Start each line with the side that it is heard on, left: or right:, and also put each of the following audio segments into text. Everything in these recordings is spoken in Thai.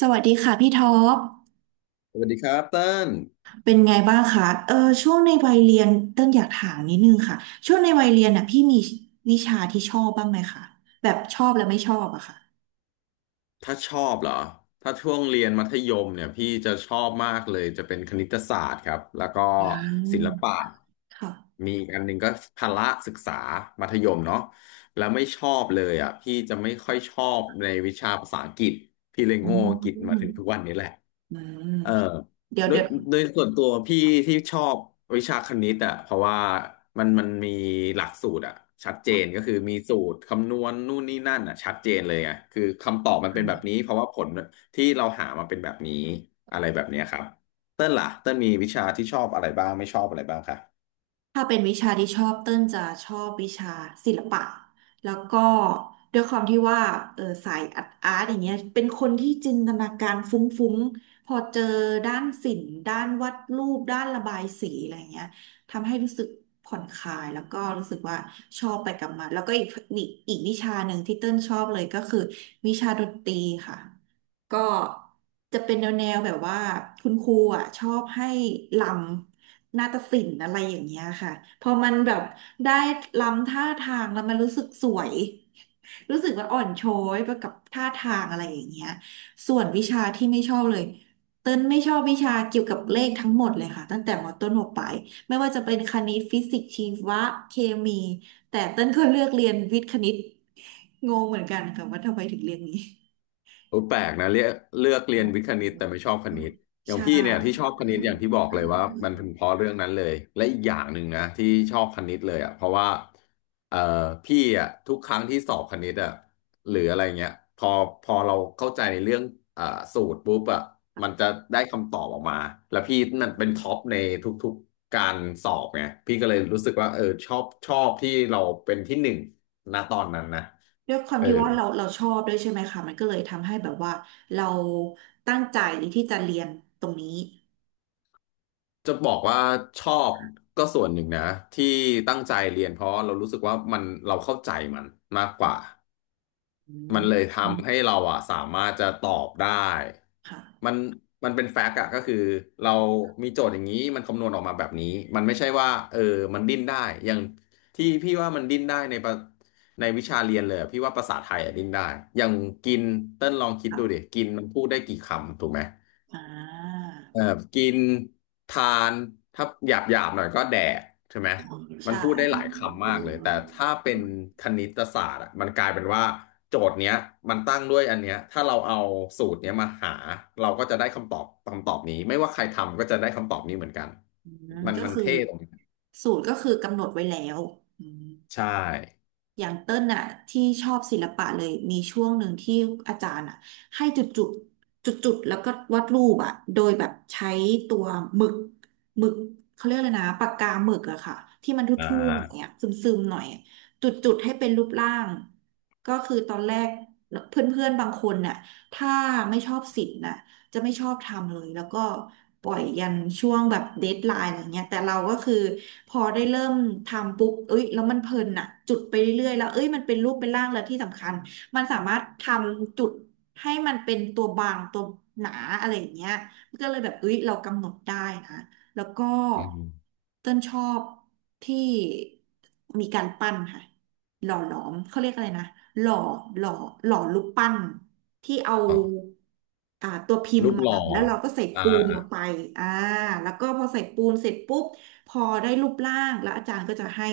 right: สวัสดีค่ะพี่ท็อป
left: สวัสดีครับเติ้ล
right: เป็นไงบ้างคะช่วงในวัยเรียนเต้นอยากถามนิดนึงค่ะ ช่วงในวัยเรียนน่ะพี่มีวิชาที่ชอบบ้างไหมคะ แบบชอบและไม่ชอบอะค่ะ
left: ถ้าชอบเหรอ ถ้าช่วงเรียนมัธยมเนี่ยพี่จะชอบมากเลยจะเป็นคณิตศาสตร์ครับ แล้วก็
right: อืม
left: ศิลปะ
right: ค่ะ
left: มีอีกอันหนึ่งก็พละศึกษา มัธยมเนาะแล้วไม่ชอบเลยอ่ะ พี่จะไม่ค่อยชอบในวิชาภาษาอังกฤษพี่เลย
right: อื
left: โง่
right: ม
left: อังกฤษ
right: อืม
left: มาถึงทุกวันนี้แหละ
right: อืม
left: เออ
right: เดี๋ยว
left: โดย
right: เดี๋ยว
left: โดยส่วนตัวพี่ที่ชอบวิชาคณิตอ่ะเพราะว่ามันมีหลักสูตรอ่ะชัดเจนก็คือมีสูตรคำนวณนู่นนี่นั่นอ่ะชัดเจนเลยอ่ะคือคำตอบมันเป็นแบบนี้เพราะว่าผลที่เราหามาเป็นแบบนี้อะไรแบบเนี้ยครับเต้นล่ะเต้นมีวิชาที่ชอบอะไรบ้างไม่ชอบอะไรบ้างคะ
right: ถ้าเป็นวิชาที่ชอบเต้นจะชอบวิชาศิลปะแล้วก็ด้วยความที่ว่าสายอาร์ตอาร์ตอย่างเงี้ยเป็นคนที่จินตนาการฟุ้งๆพอเจอด้านศิลป์ด้านวาดรูปด้านระบายสีอะไรเงี้ยทำให้รู้สึกผ่อนคลายแล้วก็รู้สึกว่าชอบไปกับมันแล้วก็อีกวิชาหนึ่งที่เต้นชอบเลยก็คือวิชาดนตรีค่ะ ก็จะเป็นแนวแนวแบบว่าคุณครูอ่ะชอบให้ลำนาฏศิลป์อะไรอย่างเงี้ยค่ะพอมันแบบได้ลำท่าทางแล้วมันรู้สึกสวยรู้สึกว่าอ่อนช้อยไปกับท่าทางอะไรอย่างเงี้ยส่วนวิชาที่ไม่ชอบเลยเต้นไม่ชอบวิชาเกี่ยวกับเลขทั้งหมดเลยค่ะตั้งแต่มต้นมปลายไม่ว่าจะเป็นคณิตฟิสิกส์ชีวะเคมีแต่เต้นก็เลือกเรียนวิทย์คณิตงงเหมือนกันค่ะว่าทำไมถึงเรียนนี้
left: โอ้แปลกนะเลือกเรียนวิทย์คณิตแต่ไม่ชอบคณิตอย่าง
right: ใช่
left: พี่เนี่ยที่ชอบคณิตอย่างที่บอกเลยว่ามันเป็นเพราะเรื่องนั้นเลยและอีกอย่างหนึ่งนะที่ชอบคณิตเลยอ่ะเพราะว่าเอ่อพี่อ่ะทุกครั้งที่สอบคณิตอ่ะหรืออะไรเงี้ยพอเราเข้าใจในเรื่องอ่าสูตรปุ๊บอ่ะมันจะได้คำตอบออกมาแล้วพี่นั่นเป็นท็อปในทุกๆการสอบไงพี่ก็เลยรู้สึกว่าเออชอบที่เราเป็นที่หนึ่งณตอนนั้นนะ
right: ด้วยความ
left: เออ
right: ที่ว่าเราชอบด้วยใช่ไหมคะมันก็เลยทำให้แบบว่าเราตั้งใจที่จะเรียนตรงนี้
left: จะบอกว่าชอบก็ส่วนหนึ่งนะที่ตั้งใจเรียนเพราะเรารู้สึกว่ามันเราเข้าใจมันมากกว่า
right: อื
left: มั
right: ม
left: นเลย
right: อืม
left: ทำให้เราอะสามารถจะตอบได้มั
right: ค่ะ
left: นมันเป็นแฟกต์อะก็คือเรามีโจทย์อย่างนี้มันคำนวณออกมาแบบนี้มันไม่ใช่ว่าเออมันดิ้นได้อย่างที่พี่ว่ามันดิ้นได้ในประในวิชาเรียนเลยอะพี่ว่าภาษาไทยอะดิ้นได้อย่างกินเต้นลองคิดดูดิ
right: ค่ะ
left: กินมันพูดได้กี่คำถูกไหม
right: อ่า
left: เออกินทานถ้าหยาบหน่อยก็แดกใช่ไหมมัน
right: ใช่
left: พูดได้หลายคำมากเลยแต่ถ้าเป็นคณิตศาสตร์อะมันกลายเป็นว่าโจทย์เนี้ยมันตั้งด้วยอันเนี้ยถ้าเราเอาสูตรเนี้ยมาหาเราก็จะได้คำตอบคำตอบนี้ไม่ว่าใครทำก็จะได้คำตอบนี้เหมือนกัน
right: อืม
left: มัน
right: ก็
left: มัน
right: คือ
left: เท่ตรงนี้
right: สูตรก็คือกำหนดไว้แล้วอืม
left: ใช่
right: อย่างเต้นน่ะที่ชอบศิลปะเลยมีช่วงหนึ่งที่อาจารย์อ่ะให้จุดจุดจุดจุดๆแล้วก็วาดรูปอ่ะโดยแบบใช้ตัวหมึกหมึกเขาเรียกเลยนะปากกาหมึกอะค่ะที่มันท
left: อ่า
right: ุ่มๆหน่อยอะซึมๆหน่อยอะจุดจุดให้เป็นรูปร่างก็คือตอนแรกเพื่อนๆบางคนน่ะถ้าไม่ชอบศิลป์น่ะ จะไม่ชอบทำเลยแล้วก็ปล่อยยันช่วงแบบเดดไลน์อะไรเงี้ยแต่เราก็คือพอได้เริ่มทำปุ๊บเอ้ยแล้วมันเพลินอะจุดไปเรื่อยๆแล้วเอ้ยมันเป็นรูปเป็นร่างแล้วที่สำคัญมันสามารถทำจุดให้มันเป็นตัวบางตัวหนาอะไรอย่างเงี้ยก็เลยแบบเอ้ยเรากำหนดได้นะแล้วก็
left: อืม
right: เต้นชอบที่มีการปั้นค่ะ หล่อหลอมเขาเรียกอะไรนะหล่อหล่อหล่อรูปปั้นที่เอา
left: อ๋อ
right: อ่าตัวพิมพ์
left: รูป
right: มา
left: หล่อ
right: แล้วเราก็ใส่
left: อ่า
right: ปูนลงไปอ่าแล้วก็พอใส่ปูนเสร็จปุ๊บพอได้รูปร่างแล้วอาจารย์ก็จะให้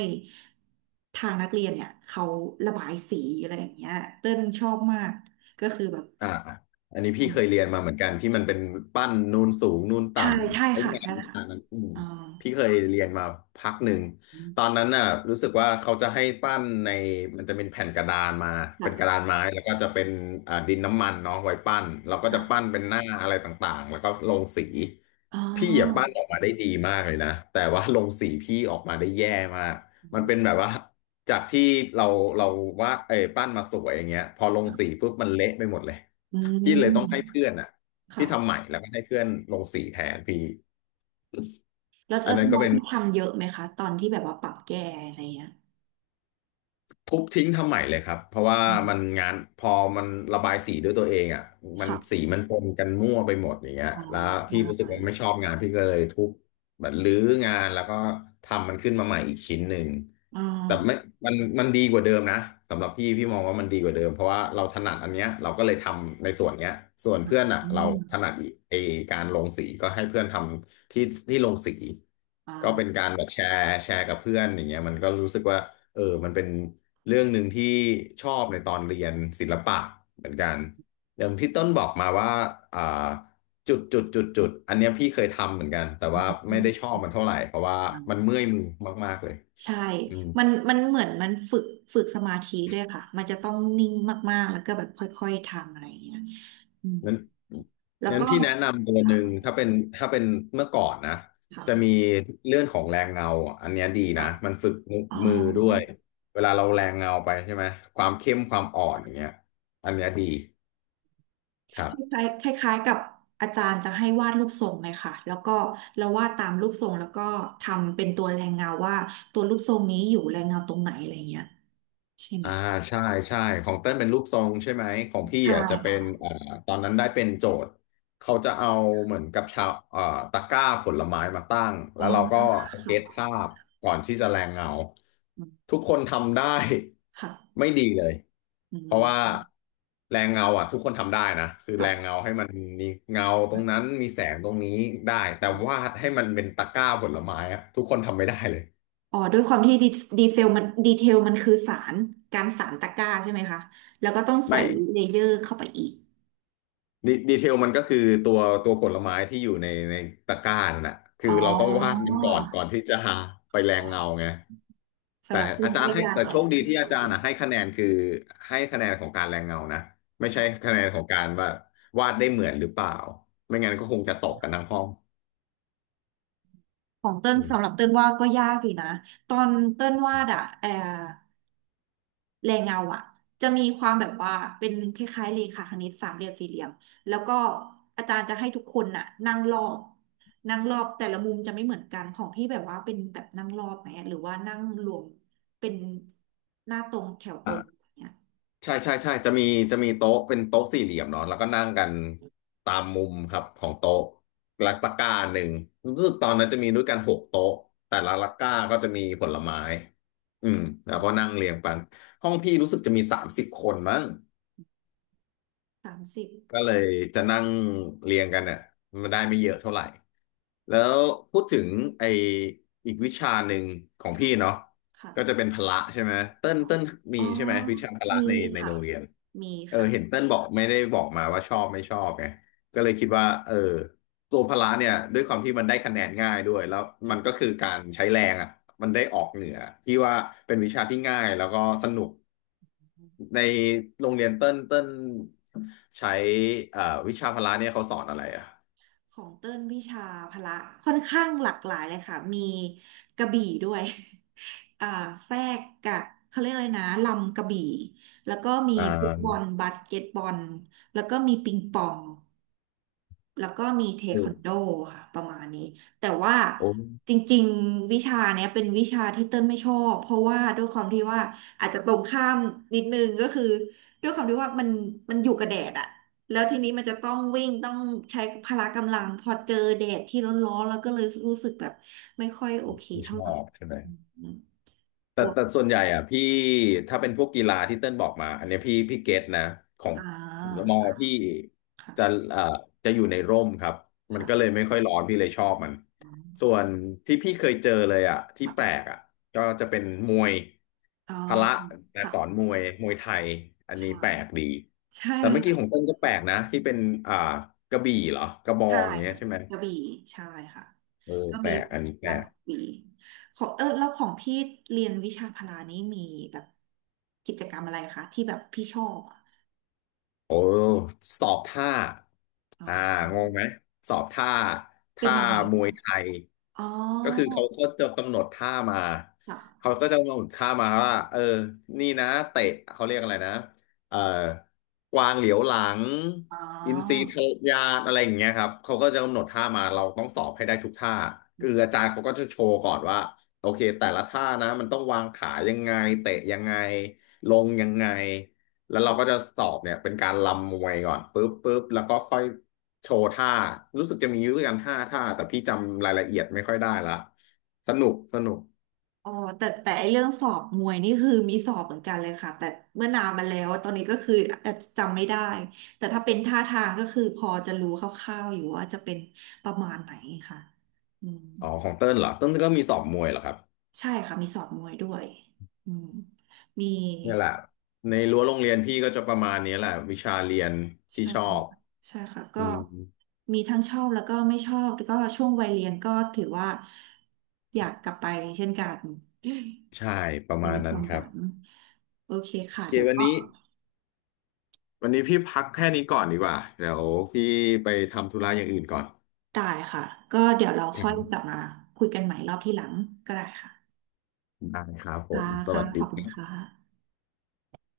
right: ทางนักเรียนเนี่ยเขาระบายสีอะไรอย่างเงี้ยเต้นชอบมากก็คือแบบ
left: อ่าอันนี้พี่เคยเรียนมาเหมือนกันที่มันเป็นปั้นนูนสูงนูนต่
right: ใช่ใช่
left: ำไอ้
right: ค่ะ
left: งาน
right: ใช่
left: วิ
right: ค่ะ
left: ชานั้นอืม
right: อ่า
left: พี่เคยเรียนมาพักหนึ่งตอนนั้นน่ะรู้สึกว่าเขาจะให้ปั้นในมันจะเป็นแผ่นกระดานมา
right: หลั
left: เป็
right: ก
left: นกระดานไม้แล้วก็จะเป็นอ่าดินน้ำมันเนาะไว้ปั้นเราก็
right: ห
left: จะ
right: ลั
left: ปั้
right: ก
left: นเป็นหน้าอะไรต่างๆแล้วก็ลงสี
right: อ๋อ
left: พี่อ่ะปั้นออกมาได้ดีมากเลยนะแต่ว่าลงสีพี่ออกมาได้แย่มากมันเป็นแบบว่าจากที่เราเราว่าดเออปั้นมาสวยอย่างเงี้ยพอลงสีปุ๊บมันเละไปหมดเลย
right: อื
left: พี่เลยต้องให้
right: ม
left: เพื่อนอ่ะพี่ทำให
right: ค่ะ
left: ม่แล้วก็ให้เพื่อนลงสีแทนพี่
right: แล้ว
left: อั
right: แล้
left: น
right: วตอ
left: นั้น
right: น
left: ก็
right: นั้น
left: เป็น
right: คือทำเยอะไหมคะตอนที่แบบว่าปรับแก้อะไรเงี้ย
left: ทุบทิ้งทำใหม่เลยครับเพราะว่า
right: อื
left: มัน
right: ม
left: งานพอมันระบายสีด้วยตัวเองอ่ะมัน
right: ค่ะ
left: สีมันปนกันมั่วไปหมดอย่างเงี้ย
right: อ๋อ
left: แล้ว
right: ใ
left: พี่รู้สึก
right: ช่
left: ว่าไม่ชอบงานพี่ก็เลยทุบแบบรื้องานแล้วก็ทำมันขึ้นมาใหม่อีกชิ้นหนึ่ง
right: อ๋อ
left: แต่ไม่มันดีกว่าเดิมนะสำหรับพี่พี่มองว่ามันดีกว่าเดิมเพราะว่าเราถนัดอันเนี้ยเราก็เลยทำในส่วนเนี้ยส่วนเพื่อนอ่ะ
right: อื
left: เราถนั
right: ม
left: ดอีไอการลงสีก็ให้เพื่อนทำที่ลงสี
right: อ่
left: ก็เป็น
right: า
left: การแบบแชร์กับเพื่อนอย่างเงี้ยมันก็รู้สึกว่า เออมันเป็นเรื่องหนึ่งที่ชอบในตอนเรียนศิลปะเหมือนกันอย่างที่ต้นบอกมาว่าอ่าจุดจุดจุดจุดอันเนี้ยพี่เคยทำเหมือนกันแต่
right: อื
left: ว่าไม่ได้ชอ
right: ม
left: บมันเท่าไหร่เพราะว่ามันเมื่อยมือมากๆเลย
right: ใช่
left: อืม
right: มันเหมือนมันฝึกสมาธิด้วยค่ะ มันจะต้องนิ่งมากๆ แล้วก็แบบค่อยๆ ทำอะไรเงี้ยอืม
left: นั้น
right: แล้ว
left: นั้น
right: ก็
left: พี่แนะนำตัวห
right: ค่ะ
left: นึ่งถ้าเป็นเมื่อก่อนนะจะมี
right: ค่ะ
left: เรื่องของแรงเงาอ่ะอันเนี้ยดีนะ
right: ค่ะ
left: มันฝึก
right: อ๋อ
left: มือด้วยเวลาเราแรงเงาไปใช่ไหมความเข้มความอ่อนอย่างเงี้ยอันเนี้ยดีครั
right: ค
left: บ
right: ล้ายคล้ายคล้ายๆกับอาจารย์จะให้วาดรูปทรงเลยค่ะแล้วก็เราวาดตามรูปทรงแล้วก็ทำเป็นตัวแรงเงาว่าตัวรูปทรงนี้อยู่แรงเงาตรงไหนอะไรเงี้ยใช่ไหม
left: อ่าใช่ใช่ของเต้นเป็นรูปทรงใช่ไหมของพี่
right: ใช่
left: อ่ะจะเป็น
right: ค่ะ
left: อ่าตอนนั้นได้เป็นโจทย์เขาจะเอาเหมือนกับชาวอ่าตะกร้าผลไม้มาตั้งแล้
right: อ๋อ
left: วเราก็
right: ค่
left: สเก็ต
right: ะ
left: ภาพก่อนที่จะแรงเงา
right: อืม
left: ทุกคนทำได้
right: ค่ะ
left: ไม่ดีเลย
right: อื
left: เพราะว่า
right: ม
left: แรงเงาอ่ะทุกคนทำได้นะคือแรง
right: ค่ะ
left: เงาให้มันมีเงาตรงนั้
right: ค่ะ
left: นมีแสงตรงนี้ได้แต่
right: อืม
left: วาดให้มันเป็นตะกร้าผลไม้อ่ะทุกคนทำไม่ได้เลย
right: อ๋อด้วยความที่ดีดีเซลมันดีเทลมันคือสารการสารตะกร้าใช่ไหมคะแล้วก็ต้องใส่
left: ไม่
right: เลเยอร์เข้าไปอีก
left: ดีเทลมันก็คือตัวตัวผลไม้ที่อยู่ในตะกร้านั่นแหะคือ
right: อ๋อ
left: เราต้องวาดมันก่อนที่จะหาไปแรงเงาไงแต่
right: สำหรับคุณ
left: อาจาร
right: ก็
left: ย์ให้
right: ยาก
left: แต่โชคดี
right: ค
left: ที่อาจารย์อ่ะให้คะแนนคือให้คะแนนของการแรงเงานะไม่ใช่
right: ่ะ
left: คะแนนของการว่าวาดได้เหมือนหรือเปล่าไม่งั้นก็คงจะตกกันทั้งห้อง
right: ของเติ้ล
left: อื
right: สำหรับ
left: ม
right: เติ้ลว่าก็ยากอยู่นะตอนเติ้นวาดอะแออแรงเงาอะจะมีความแบบว่าเป็นคล้ายๆเลขาคณิตสามเหลี่ยมสี่เหลี่ยมแล้วก็อาจารย์จะให้ทุกคนน่ะนั่งรอบแต่ละมุมจะไม่เหมือนกันของพี่แบบว่าเป็นแบบนั่งรอบไหมหรือว่านั่งรวมเป็นหน้าตรงแถวตรงอย่างเงี้ย
left: ใช่ใช่ใช่จะมีจะมีโต๊ะเป็นโต๊ะสี่เหลี่ยมเนาะแล้วก็นั่งกันตามมุมครับของโต๊ะและตะกร้าหนึ่งรู้สึกตอนนั้นจะมีด้วยกัน6 โต๊ะแต่ละตะกร้าก็จะมีผลไม้อืมแล้วก็นั่งเรียงกันห้องพี่รู้สึกจะมี30 คนมั้ง
right: 30
left: ก็เลยจะนั่งเรียงกันอ่ะมันได้ไม่เยอะเท่าไหร่แล้วพูดถึงไออีกวิชาหนึ่งของ
right: ค่ะ
left: พี่เนาะ
right: ค่ะ
left: ก็จะเป็นพละใช่ไหมเต้น
right: อ๋อ
left: เต้น
right: อ๋
left: มี
right: อ
left: ใช่ไหมวิชาพละ
right: มี
left: ใน
right: ค่ะ
left: โรงเรียน
right: มี
left: เออ
right: ค่ะ
left: เห็นเต้นบอกไม่ได้บอกมาว่าชอบไม่ชอบไงก็เลยคิดว่าเออ ตัวพละเนี่ยด้วยความที่มันได้คะแนนง่ายด้วยแล้วมั
right: ค่ะ
left: นก็คือการใช้แรงอ่ะมันได้ออกเหนือที่ว่าเป็นวิชาที่ง่ายแล้วก็สนุกในโรงเรียนเต้นเต้นใช้เอ่อวิชาพละเนี่ยเขาสอนอะไรอ่ะ
right: ของเต้นวิชาพละค่อนข้างหลากหลายเลยค่ะมีกระบี่ด้วย อ่าแทรกกับเขาเรียกอะไรนะลำกระบี่แล้วก็มี
left: อ่า
right: ฟุตบอลบาสเกตบอลแล้วก็มีปิงปอง แล้วก็มีเท
left: โอ
right: ควันโด
left: ้
right: ค่ะประมาณนี้แต่ว่า
left: โอ้
right: จริงๆวิชาเนี้ยเป็นวิชาที่เติ้ลไม่ชอบเพราะว่าด้วยความที่ว่าอาจจะตรงข้ามนิดนึงก็คือด้วยความที่ว่ามันมันอยู่กับแดดอะแล้วทีนี้มันจะต้องวิ่งต้องใช้พละกำลังพอเจอแดดที่ร้อนๆแล้วก็เลยรู้สึกแบบไม่ค่อยโอเค
left: ไม่ช
right: เท่าไห
left: อ
right: ร่
left: บใช่ไหม
right: อืม
left: แต่
right: บวก
left: แต่ส่วนใหญ่อ่ะพี่ถ้าเป็นพวกกีฬาที่เติ้ลบอกมาอันเนี้ยพี่เก็ตนะของ
right: อ่า
left: มอ
right: ค่ะ
left: พี่
right: ค่ะ
left: จะเอ่อจะอยู่ในร่มครับมันก็เลย
right: ค่ะ
left: ไม่ค่อยร้อนพี่เลยชอบมัน
right: อืม
left: ส่วนที่พี่เคยเจอเลยอ่ะที่
right: แบบ
left: แปลกอ่ะก็จะเป็นมวย
right: อ๋อ
left: พละแต่
right: ค่ะ
left: สอนมวยไทยอันนี้
right: ใช่
left: แปลกดี
right: ใช่
left: แต่เมื่อกี้
right: ค่ะ
left: ของเติ้ลก็แปลกนะที่เป็นอ่ากระบี่เหรอกระบอ
right: ใช่
left: งอย่างเงี้ย
right: ค่ะ
left: ใช่ไหม
right: กระบี่ใช่ค่ะ
left: เออ
right: ก็
left: แป
right: มี
left: ลกอันนี้แปล
right: ลำก
left: ก
right: ระบี่ของเออแล้วของพี่เรียนวิชาพละนี้มีแบบกิจกรรมอะไรคะที่แบบพี่ชอบอะ
left: โอ้สอบท่า
right: อ๋อ
left: อ่างงไหมสอบท่า
right: เป็น
left: ท่า
right: ยังไง
left: มวย
right: คะ
left: ไทย
right: อ๋อ
left: ก็คือเขาก็จะกำหนดท่ามาเขา
right: ค่ะ
left: ก็จะกำหนดท่ามาว่าเออนี่นะเตะเขาเรียกอะไรนะเอ่อกวางเหลียวหลัง
right: อ๋อ
left: อินทรีทะยานอะไรอย่างเงี้ยครับเขาก็จะกำหนดท่ามาเราต้องสอบให้ได้ทุกท่า
right: อื
left: คืออาจา
right: ม
left: รย์เขาก็จะโชว์ก่อนว่าโอเคแต่ละท่านะมันต้องวางขายังไงเตะยังไงลงยังไง แล้วเราก็จะสอบเนี่ยเป็นการรำมวยก่อนปุ๊บปุ๊บแล้วก็ค่อยโชว์ท่ารู้สึกจะมีอยู่ด้วยกัน5 ท่าแต่พี่จำรายละเอียดไม่ค่อยได้ละสนุกสนุก
right: อ๋อแต่ไอเรื่องสอบมวยนี่คือมีสอบเหมือนกันเลยค่ะแต่เมื่อนานมาแล้วตอนนี้ก็คืออาจจะจำไม่ได้แต่ถ้าเป็นท่าทางก็คือพอจะรู้คร่าวๆอยู่ว่าจะเป็นประมาณไหนค่ะอืม
left: อ๋อของเติ้ลเหรอเติ้ลก็มีสอบมวยเหรอครับ
right: ใช่ค่ะมีสอนมวยด้วยอืมมี
left: เนี่ยแหละในรั้วโรงเรียนพี่ก็จะประมาณนี้แหละวิชาเรียนที่
right: ใช่
left: ชอบ
right: ใช่ค่ะ
left: อื
right: ก็
left: ม
right: มีทั้งชอบแล้วก็ไม่ชอบแล้วก็ช่วงวัยเรียนก็ถือว่าอยากกลับไปเช่นกัน
left: ใช่ประ
right: เป็
left: มา
right: น
left: ณ
right: ค
left: นั้น
right: วาม
left: ค
right: ห
left: รั
right: ลั
left: บ
right: งโอเค
left: โอ
right: ค่ะ
left: เค
right: เดี๋ยว
left: วัน
right: ก็
left: นี้วันนี้พี่พักแค่นี้ก่อนดีกว่าเดี๋ยวพี่ไปทำธุระอย่างอื่นก่อน
right: ได้ค่ะก็เดี๋ยวเรา
left: ค
right: ค่
left: รั
right: อยกลับ
left: บ
right: มาคุยกันใหม่รอบที่หลังก็ได้ค่ะ
left: ได้ครับผ
right: ค่ะ
left: มส
right: ค่ะ
left: วัสดี
right: ขอบ
left: ค
right: คุณ
left: รั
right: ค่ะ
left: บ